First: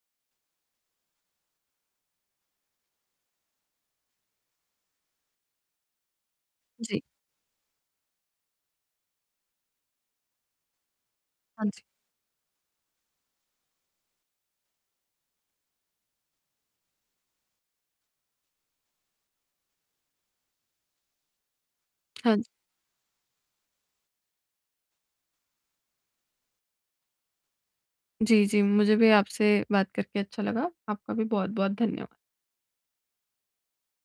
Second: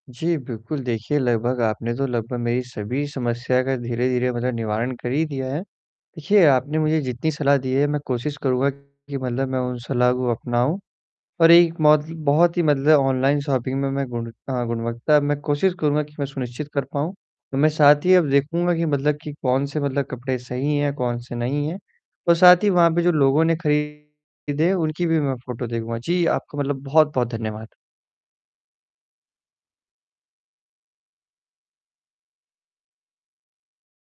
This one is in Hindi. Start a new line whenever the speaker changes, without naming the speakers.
जी बिल्कुल, देखिए लगभग आपने तो लगभग मेरी सभी समस्या का धीरे-धीरे मतलब निवारण कर ही दिया है। देखिए, आपने मुझे
जी।
जितनी सलाह दी है मैं कोशिश करूँगा कि मतलब मैं उन सलाह को अपनाऊँ और
हाँ
एक
जी।
मौजती बहुत ही मतलब ऑनलाइन शॉपिंग में मैं गुणता गुणवत्ता अब मैं कोशिश करूँगा कि मैं सुनिश्चित कर पाऊँ। तो मैं साथ ही अब देखूँगा कि, मतलब कि कौन से मतलब कपड़े सही हैं, कौन से नहीं हैं और
हाँ जी।
साथ ही वहाँ पे जो लोगों ने खरीदे उनकी भी मैं फोटो देखूँगा, जी आपका मतलब बहुत-बहुत धन्यवाद।
जी, जी, मुझे भी आपसे बात करके अच्छा लगा। आपका भी बहुत-बहुत धन्यवाद।